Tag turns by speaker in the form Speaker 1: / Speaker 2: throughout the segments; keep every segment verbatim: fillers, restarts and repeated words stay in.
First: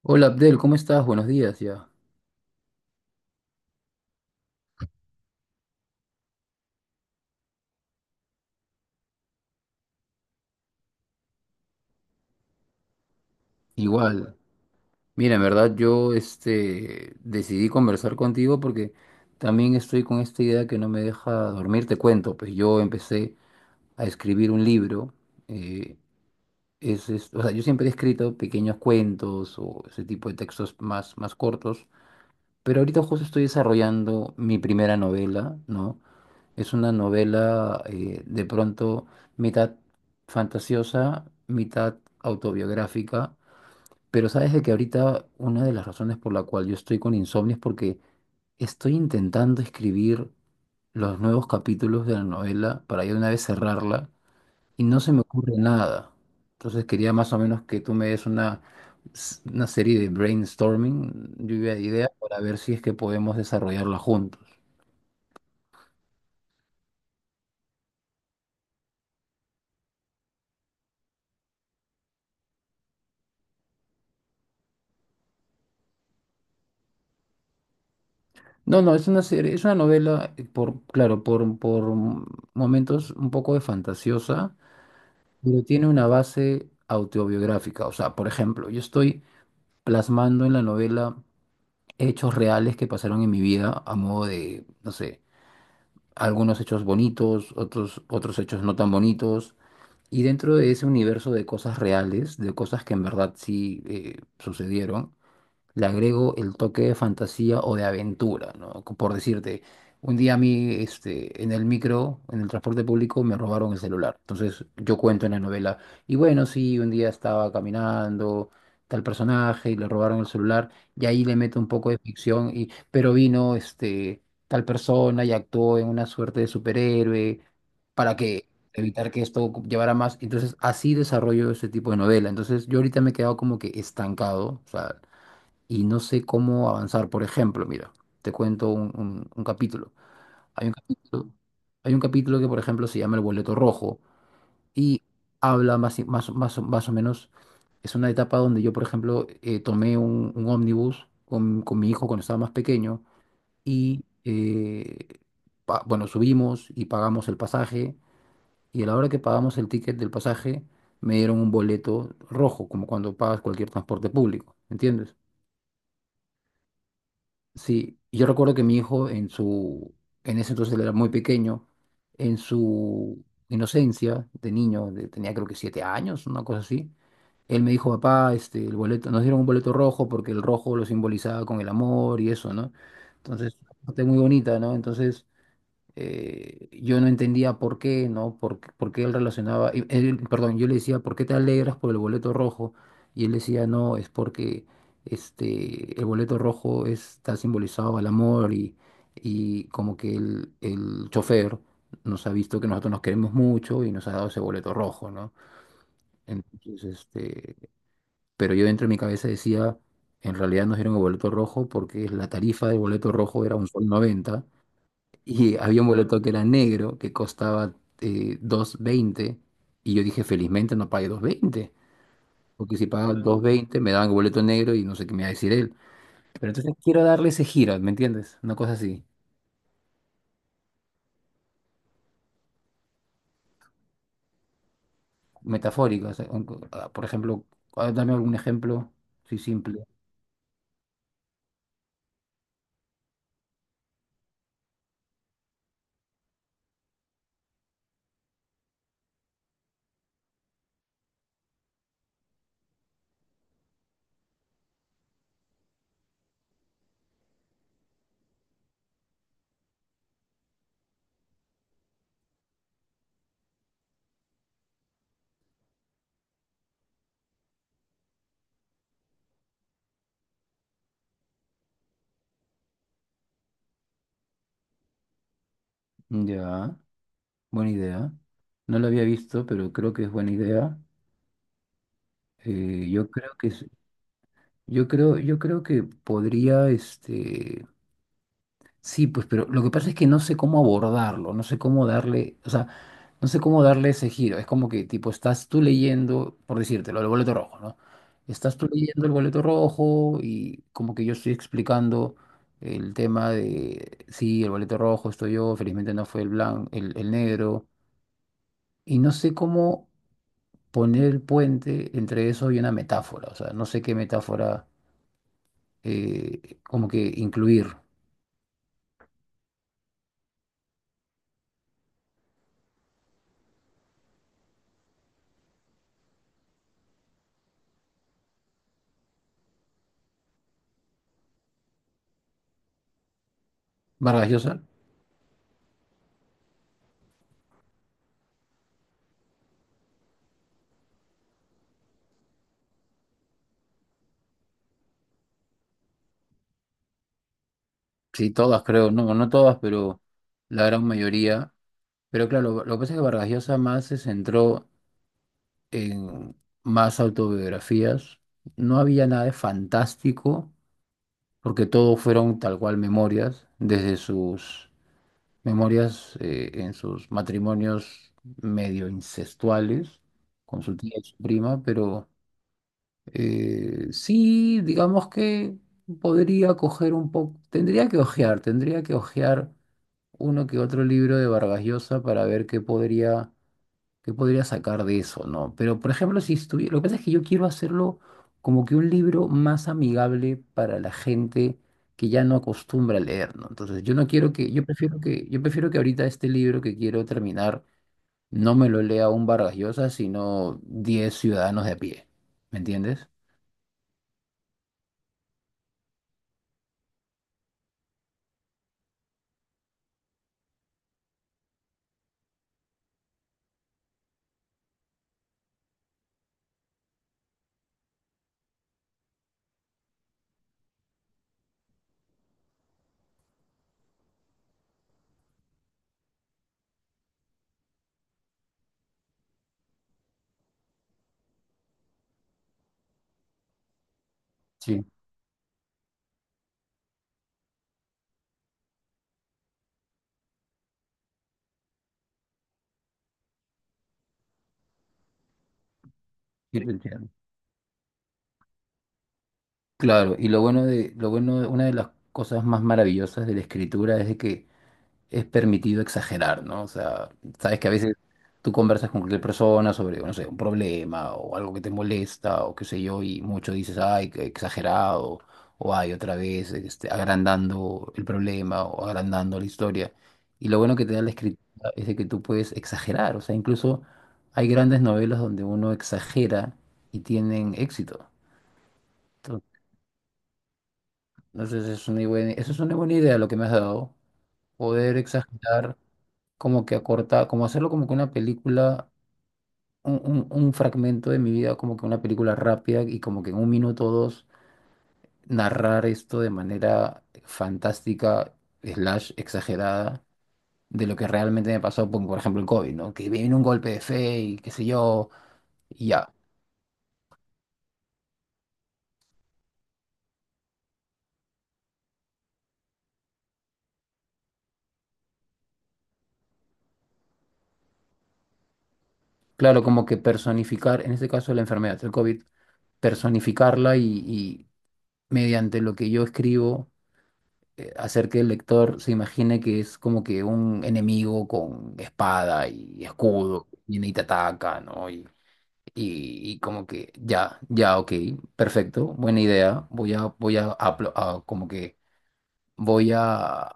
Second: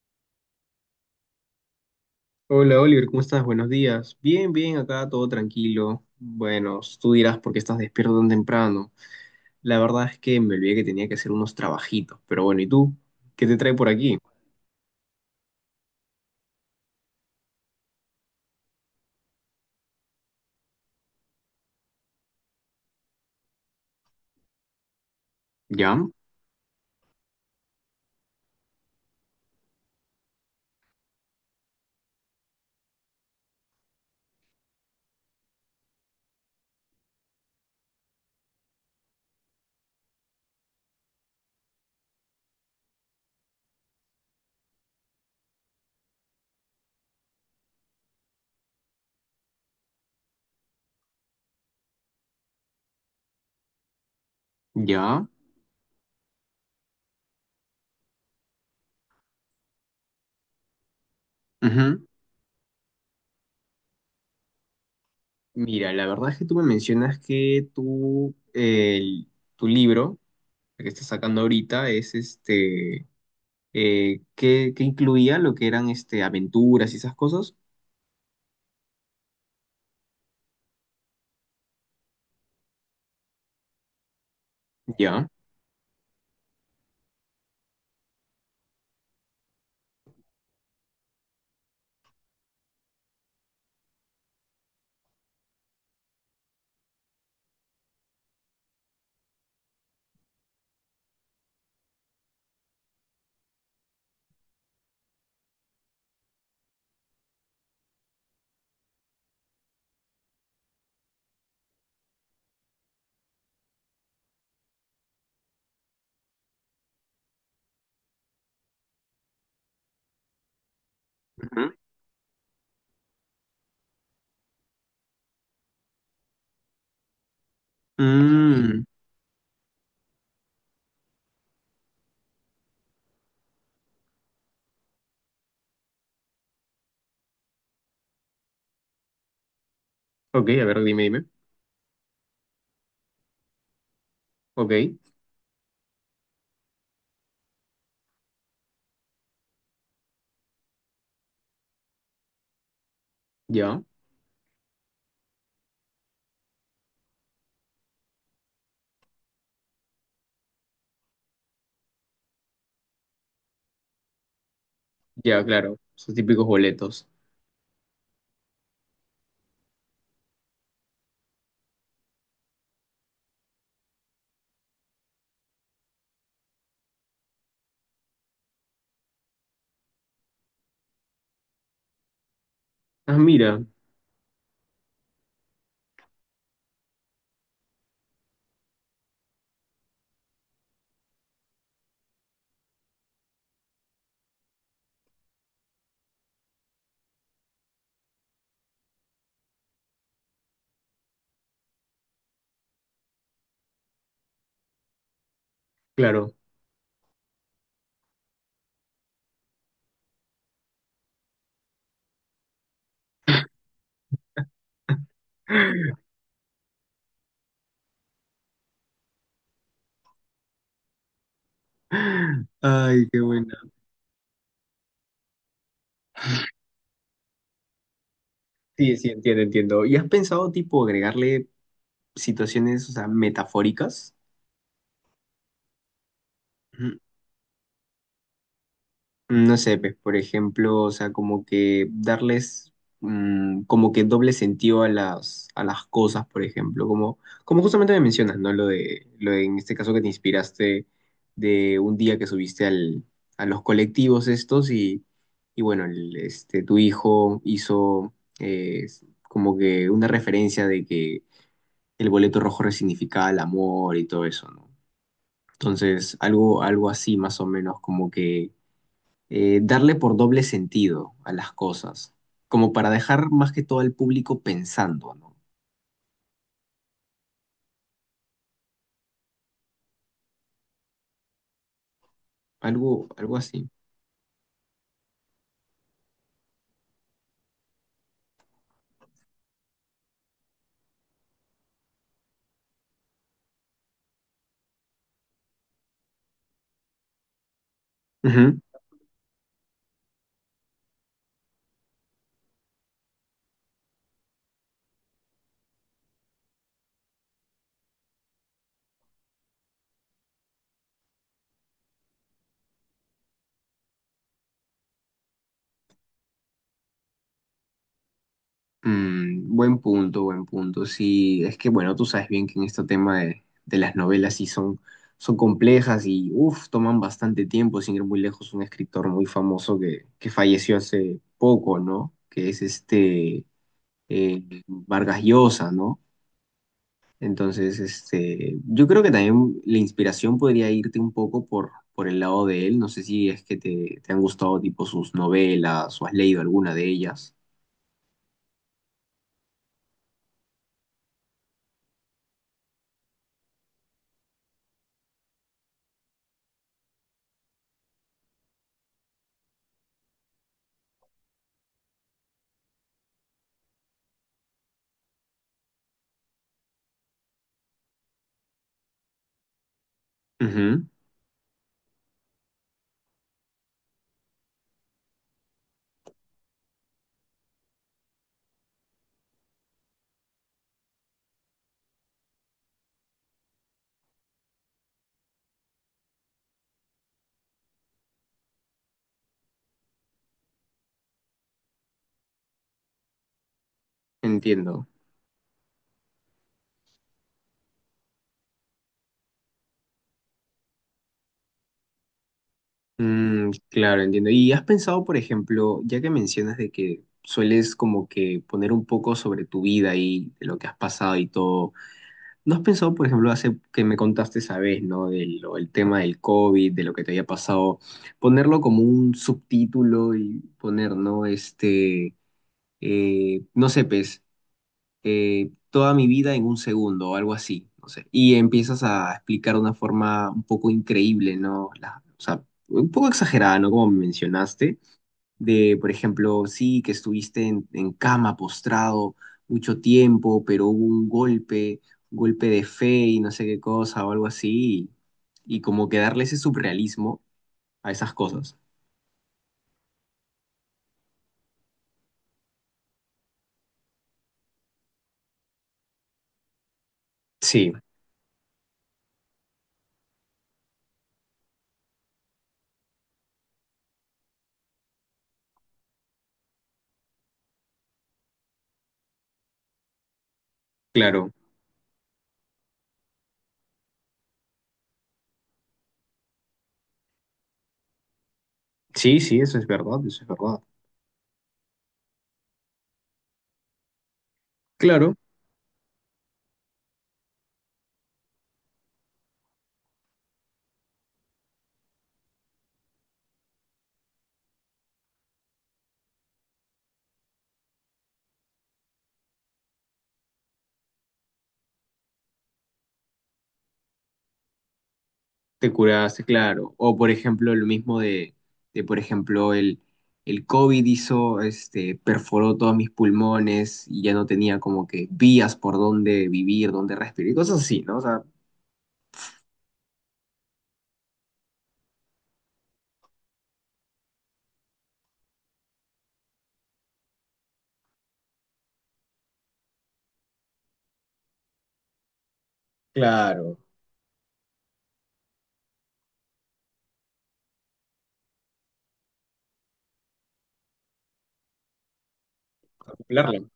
Speaker 1: Hola Abdel, ¿cómo estás? Buenos días ya.
Speaker 2: Hola Oliver, ¿cómo estás? Buenos días. Bien, bien, acá todo tranquilo. Bueno, tú dirás por qué estás despierto tan temprano. La verdad es que me olvidé que tenía que hacer unos trabajitos, pero bueno, ¿y tú? ¿Qué te trae por aquí?
Speaker 1: Igual. Mira, en verdad yo este, decidí conversar contigo porque también estoy con esta idea que no me deja dormir. Te cuento, pues yo empecé a escribir un libro. eh,
Speaker 2: ¿Ya?
Speaker 1: es, es- o sea, yo siempre he escrito pequeños cuentos o ese tipo de textos más, más cortos, pero ahorita justo estoy desarrollando mi primera novela, ¿no? Es una novela eh, de pronto mitad fantasiosa, mitad autobiográfica. Pero sabes de que ahorita una de las razones por la cual yo estoy con insomnio es porque estoy intentando escribir los nuevos capítulos de la novela para ya de una vez cerrarla y no se me
Speaker 2: ¿Ya?
Speaker 1: ocurre nada. Entonces quería más o menos que tú me des una, s- una serie de brainstorming, lluvia de
Speaker 2: Ujú.
Speaker 1: ideas, para ver si es que podemos desarrollarla juntos.
Speaker 2: Mira, la verdad es que tú me mencionas que tú, el- tu libro, el que estás sacando ahorita, es este, eh, que, que incluía lo que eran este, aventuras y esas cosas.
Speaker 1: No, no, es una serie, es una novela, eh, por, claro, por, por momentos un poco de fantasiosa,
Speaker 2: ¿Ya?
Speaker 1: pero tiene una base autobiográfica. O sea, por ejemplo, yo estoy plasmando en la novela hechos reales que pasaron en mi vida a modo de, no sé, algunos hechos bonitos, otros, otros hechos no tan bonitos. Y dentro de ese universo de cosas reales, de cosas que en verdad sí eh, sucedieron, le agrego el toque de fantasía o de aventura, ¿no? Co- Por decirte, un día a mí, este, en el micro, en el transporte público, me robaron el celular. Entonces yo cuento en la novela, y bueno, sí, un día estaba caminando tal personaje y le robaron el celular, y ahí le meto un
Speaker 2: Ujú.
Speaker 1: poco de ficción, y, pero vino, este, tal persona y actuó en una suerte de superhéroe para que
Speaker 2: Mm,
Speaker 1: evitar que esto llevara más. Entonces, así desarrollo este tipo de novela. Entonces, yo ahorita me he quedado como que estancado. O sea, y no sé cómo avanzar. Por ejemplo, mira, te cuento un, un- un capítulo.
Speaker 2: ok, a
Speaker 1: Hay un
Speaker 2: ver, dime, dime.
Speaker 1: capítulo, hay un capítulo que, por ejemplo, se llama El Boleto Rojo
Speaker 2: Ok,
Speaker 1: y habla más, y- más, más, o- más o menos, es una etapa donde yo, por ejemplo, eh, tomé un, un ómnibus con, con mi hijo cuando estaba más pequeño
Speaker 2: ya.
Speaker 1: y, eh, pa- bueno, subimos y pagamos el pasaje, y a la hora que pagamos el ticket del pasaje me dieron un boleto rojo, como cuando pagas cualquier transporte público, ¿entiendes?
Speaker 2: Ya, claro, esos típicos boletos.
Speaker 1: Sí, yo recuerdo que mi hijo en su, en ese entonces él era muy pequeño, en su inocencia de niño, de- tenía creo que siete años, una cosa así. Él me dijo, papá, este, el boleto, nos dieron un boleto rojo porque el rojo lo simbolizaba con el amor y eso, ¿no?
Speaker 2: Ah,
Speaker 1: Entonces,
Speaker 2: mira,
Speaker 1: parte muy bonita, ¿no? Entonces, eh, yo no entendía por qué, ¿no? Por, qué ¿por qué él relacionaba? Y él- perdón, yo le decía, ¿por qué te alegras por el boleto rojo? Y él decía, no, es porque este, el boleto rojo está simbolizado al amor, y, y como que el, el chofer nos ha visto que nosotros nos queremos mucho y nos ha dado ese boleto rojo, ¿no?
Speaker 2: claro.
Speaker 1: Entonces, este, pero yo dentro de mi cabeza decía, en realidad nos dieron el boleto rojo porque la tarifa del boleto rojo era un sol noventa y había un boleto que era negro, que costaba eh, dos veinte. Y yo dije, felizmente no pagué dos veinte, porque si
Speaker 2: Ay,
Speaker 1: pagaba,
Speaker 2: qué
Speaker 1: claro, dos
Speaker 2: buena.
Speaker 1: veinte me daban el boleto negro y no sé qué me iba a decir él. Pero entonces quiero darle ese giro, ¿me entiendes? Una cosa
Speaker 2: Sí,
Speaker 1: así,
Speaker 2: sí, entiendo, entiendo. ¿Y has pensado, tipo, agregarle situaciones, o sea, metafóricas?
Speaker 1: metafórica. O sea, un- ah, por ejemplo, ah, dame algún ejemplo, sí,
Speaker 2: mm, No sé,
Speaker 1: simple.
Speaker 2: pues, por ejemplo, o sea, como que darles mm, como que doble sentido a las, a las cosas, por ejemplo, como, como justamente me mencionas, ¿no? Lo de, lo de, en este caso que te inspiraste de un día que subiste al, a los colectivos estos y, y bueno, el- este, tu hijo hizo eh, como que una referencia de que el boleto rojo resignificaba el amor y todo eso, ¿no? Entonces, algo, algo así más o menos como que eh, darle por doble sentido a las cosas, como para dejar más que todo al público pensando, ¿no?
Speaker 1: Ya, buena idea. No lo había visto, pero creo que es buena idea. Eh,
Speaker 2: Algo,
Speaker 1: yo creo
Speaker 2: algo
Speaker 1: que es-
Speaker 2: así.
Speaker 1: yo creo, yo creo que podría, este, sí, pues, pero lo que pasa es que no sé cómo abordarlo, no sé cómo darle, o sea, no sé cómo darle ese giro. Es como que, tipo, estás tú leyendo, por decírtelo, el boleto rojo, ¿no? Estás
Speaker 2: Ujú.
Speaker 1: tú leyendo el boleto rojo y como que yo estoy explicando el tema de, sí, el boleto rojo estoy yo, felizmente no fue el blanco, el, el negro, y no sé cómo poner el puente entre eso y una metáfora, o sea, no sé qué metáfora eh, como que incluir.
Speaker 2: Mm, buen punto, buen punto. Sí, es que bueno, tú sabes bien que en este tema de, de las novelas sí son, son complejas y uff, toman bastante tiempo, sin ir muy lejos, un escritor muy famoso que, que falleció hace poco, ¿no? Que es este
Speaker 1: Vargas
Speaker 2: eh,
Speaker 1: Llosa.
Speaker 2: Vargas Llosa, ¿no? Entonces, este, yo creo que también la inspiración podría irte un poco por, por el lado de él. No sé si es que te, te han gustado tipo sus novelas o has leído alguna de ellas.
Speaker 1: Sí, todas creo, no, no todas, pero la gran mayoría. Pero claro, lo, lo que pasa es que Vargas Llosa más se centró en más autobiografías. No había nada de fantástico, porque todo fueron tal cual memorias, desde sus memorias eh, en sus matrimonios medio incestuales con su
Speaker 2: Ujú.
Speaker 1: tía y su prima, pero eh, sí, digamos que podría coger un poco, tendría que ojear, tendría que ojear uno que otro libro de Vargas Llosa para ver qué podría, qué podría, sacar de eso, ¿no? Pero, por ejemplo, si estuviera, lo que pasa es que yo quiero hacerlo como que un libro más amigable para la gente que ya no acostumbra a leer, ¿no? Entonces, yo no quiero que, yo
Speaker 2: Entiendo.
Speaker 1: prefiero que, yo prefiero que ahorita este libro que quiero terminar no me lo lea un Vargas Llosa, sino diez ciudadanos de a pie, ¿me entiendes?
Speaker 2: Mm, claro, entiendo. ¿Y has pensado, por ejemplo, ya que mencionas de que sueles como que poner un poco sobre tu vida y de lo que has pasado y todo? ¿No has pensado, por ejemplo, hace que me contaste esa vez, ¿no? Del, lo- el tema del COVID, de lo que te había pasado, ponerlo como un subtítulo y poner, ¿no? Este, eh, no sé, pues, eh, toda mi vida en un segundo o algo así, no sé. Y empiezas a explicar de una forma un poco increíble, ¿no? La- o sea, un poco exagerada, ¿no? Como mencionaste
Speaker 1: Sí,
Speaker 2: de, por ejemplo, sí, que estuviste en, en cama postrado mucho tiempo, pero hubo un golpe, un golpe de fe y no sé qué cosa o algo así, y, y como que darle ese
Speaker 1: sí te entiendo.
Speaker 2: surrealismo a esas cosas.
Speaker 1: Claro, y lo bueno de, lo bueno, una de las cosas más maravillosas de la escritura es de que es permitido exagerar, ¿no? O sea, sabes que a
Speaker 2: Sí,
Speaker 1: veces tú conversas con cualquier persona sobre, no sé, un problema o algo que te molesta o qué sé yo, y mucho dices, ay, qué exagerado, o ay, otra vez, este, agrandando el problema o agrandando la historia. Y lo bueno que te da la
Speaker 2: claro.
Speaker 1: escritura es de que tú puedes exagerar, o sea, incluso hay grandes novelas donde uno exagera y tienen éxito.
Speaker 2: Sí, sí, eso es verdad, eso es verdad.
Speaker 1: Entonces, es una buena, eso es una buena idea lo que me has dado, poder
Speaker 2: Claro,
Speaker 1: exagerar, como que acortar, como hacerlo como que una película, un, un- un fragmento de mi vida, como que una película rápida y como que en un minuto o dos narrar esto de manera fantástica, slash exagerada, de lo que realmente me pasó, como por ejemplo el COVID, ¿no? Que viene un golpe de fe y qué sé yo,
Speaker 2: te
Speaker 1: y ya.
Speaker 2: curaste, claro. O por ejemplo, lo mismo de, de por ejemplo, el, el COVID hizo, este, perforó todos mis pulmones y ya no tenía como que vías por dónde vivir, dónde respirar y cosas así, ¿no? O sea,
Speaker 1: Claro, como que personificar, en este caso la enfermedad, el COVID, personificarla y y mediante lo que yo escribo eh, hacer que el lector se imagine que es como que un enemigo con espada y escudo,
Speaker 2: claro,
Speaker 1: viene y te ataca, ¿no? Y, y, y como que ya, ya, ok, perfecto, buena idea, voy a, voy a, apl- a- como que voy
Speaker 2: a cumpleaños.
Speaker 1: a,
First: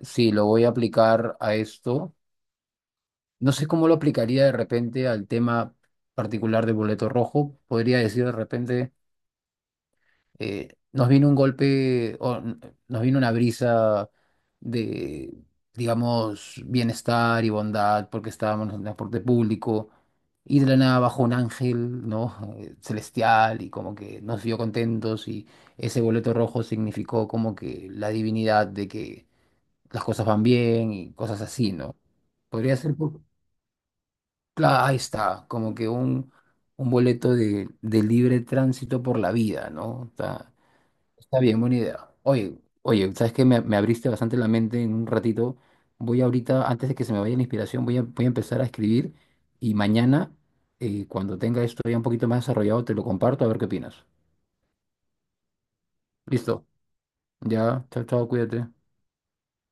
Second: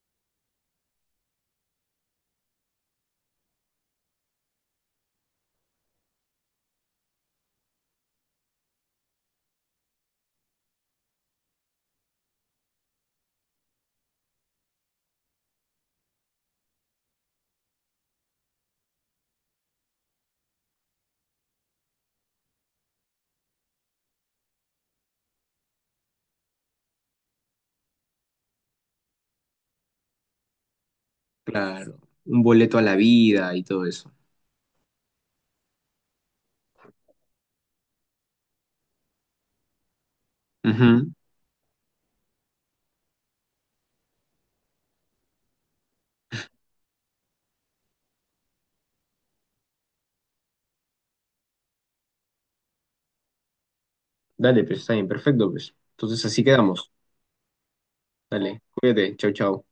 Speaker 1: sí, lo voy a aplicar a esto. No sé cómo lo aplicaría de repente al tema particular del boleto rojo, podría decir de repente, eh, nos vino un golpe, o n- nos vino una brisa de, digamos, bienestar y bondad, porque estábamos en el transporte público, y de la nada bajó un ángel, ¿no? Eh, celestial, y como que nos vio contentos, y ese boleto rojo significó como que la divinidad de que las cosas van bien y cosas así, ¿no?
Speaker 2: Claro, un
Speaker 1: Podría
Speaker 2: boleto a la
Speaker 1: ser, por-
Speaker 2: vida y todo eso.
Speaker 1: claro, ahí está, como que un, un, boleto de, de libre tránsito por la vida, ¿no? Está-
Speaker 2: Ujú.
Speaker 1: Está bien, buena idea. Oye, oye, sabes que me, me abriste bastante la mente en un ratito. Voy ahorita, antes de que se me vaya la inspiración, voy a, voy a empezar a escribir y mañana, eh, cuando tenga esto ya un poquito más desarrollado, te lo comparto a ver qué opinas.
Speaker 2: Dale, pues está bien, perfecto, pues. Entonces así
Speaker 1: Listo.
Speaker 2: quedamos.
Speaker 1: Ya, chao, chao,
Speaker 2: Dale,
Speaker 1: cuídate.
Speaker 2: cuídate, chau, chau.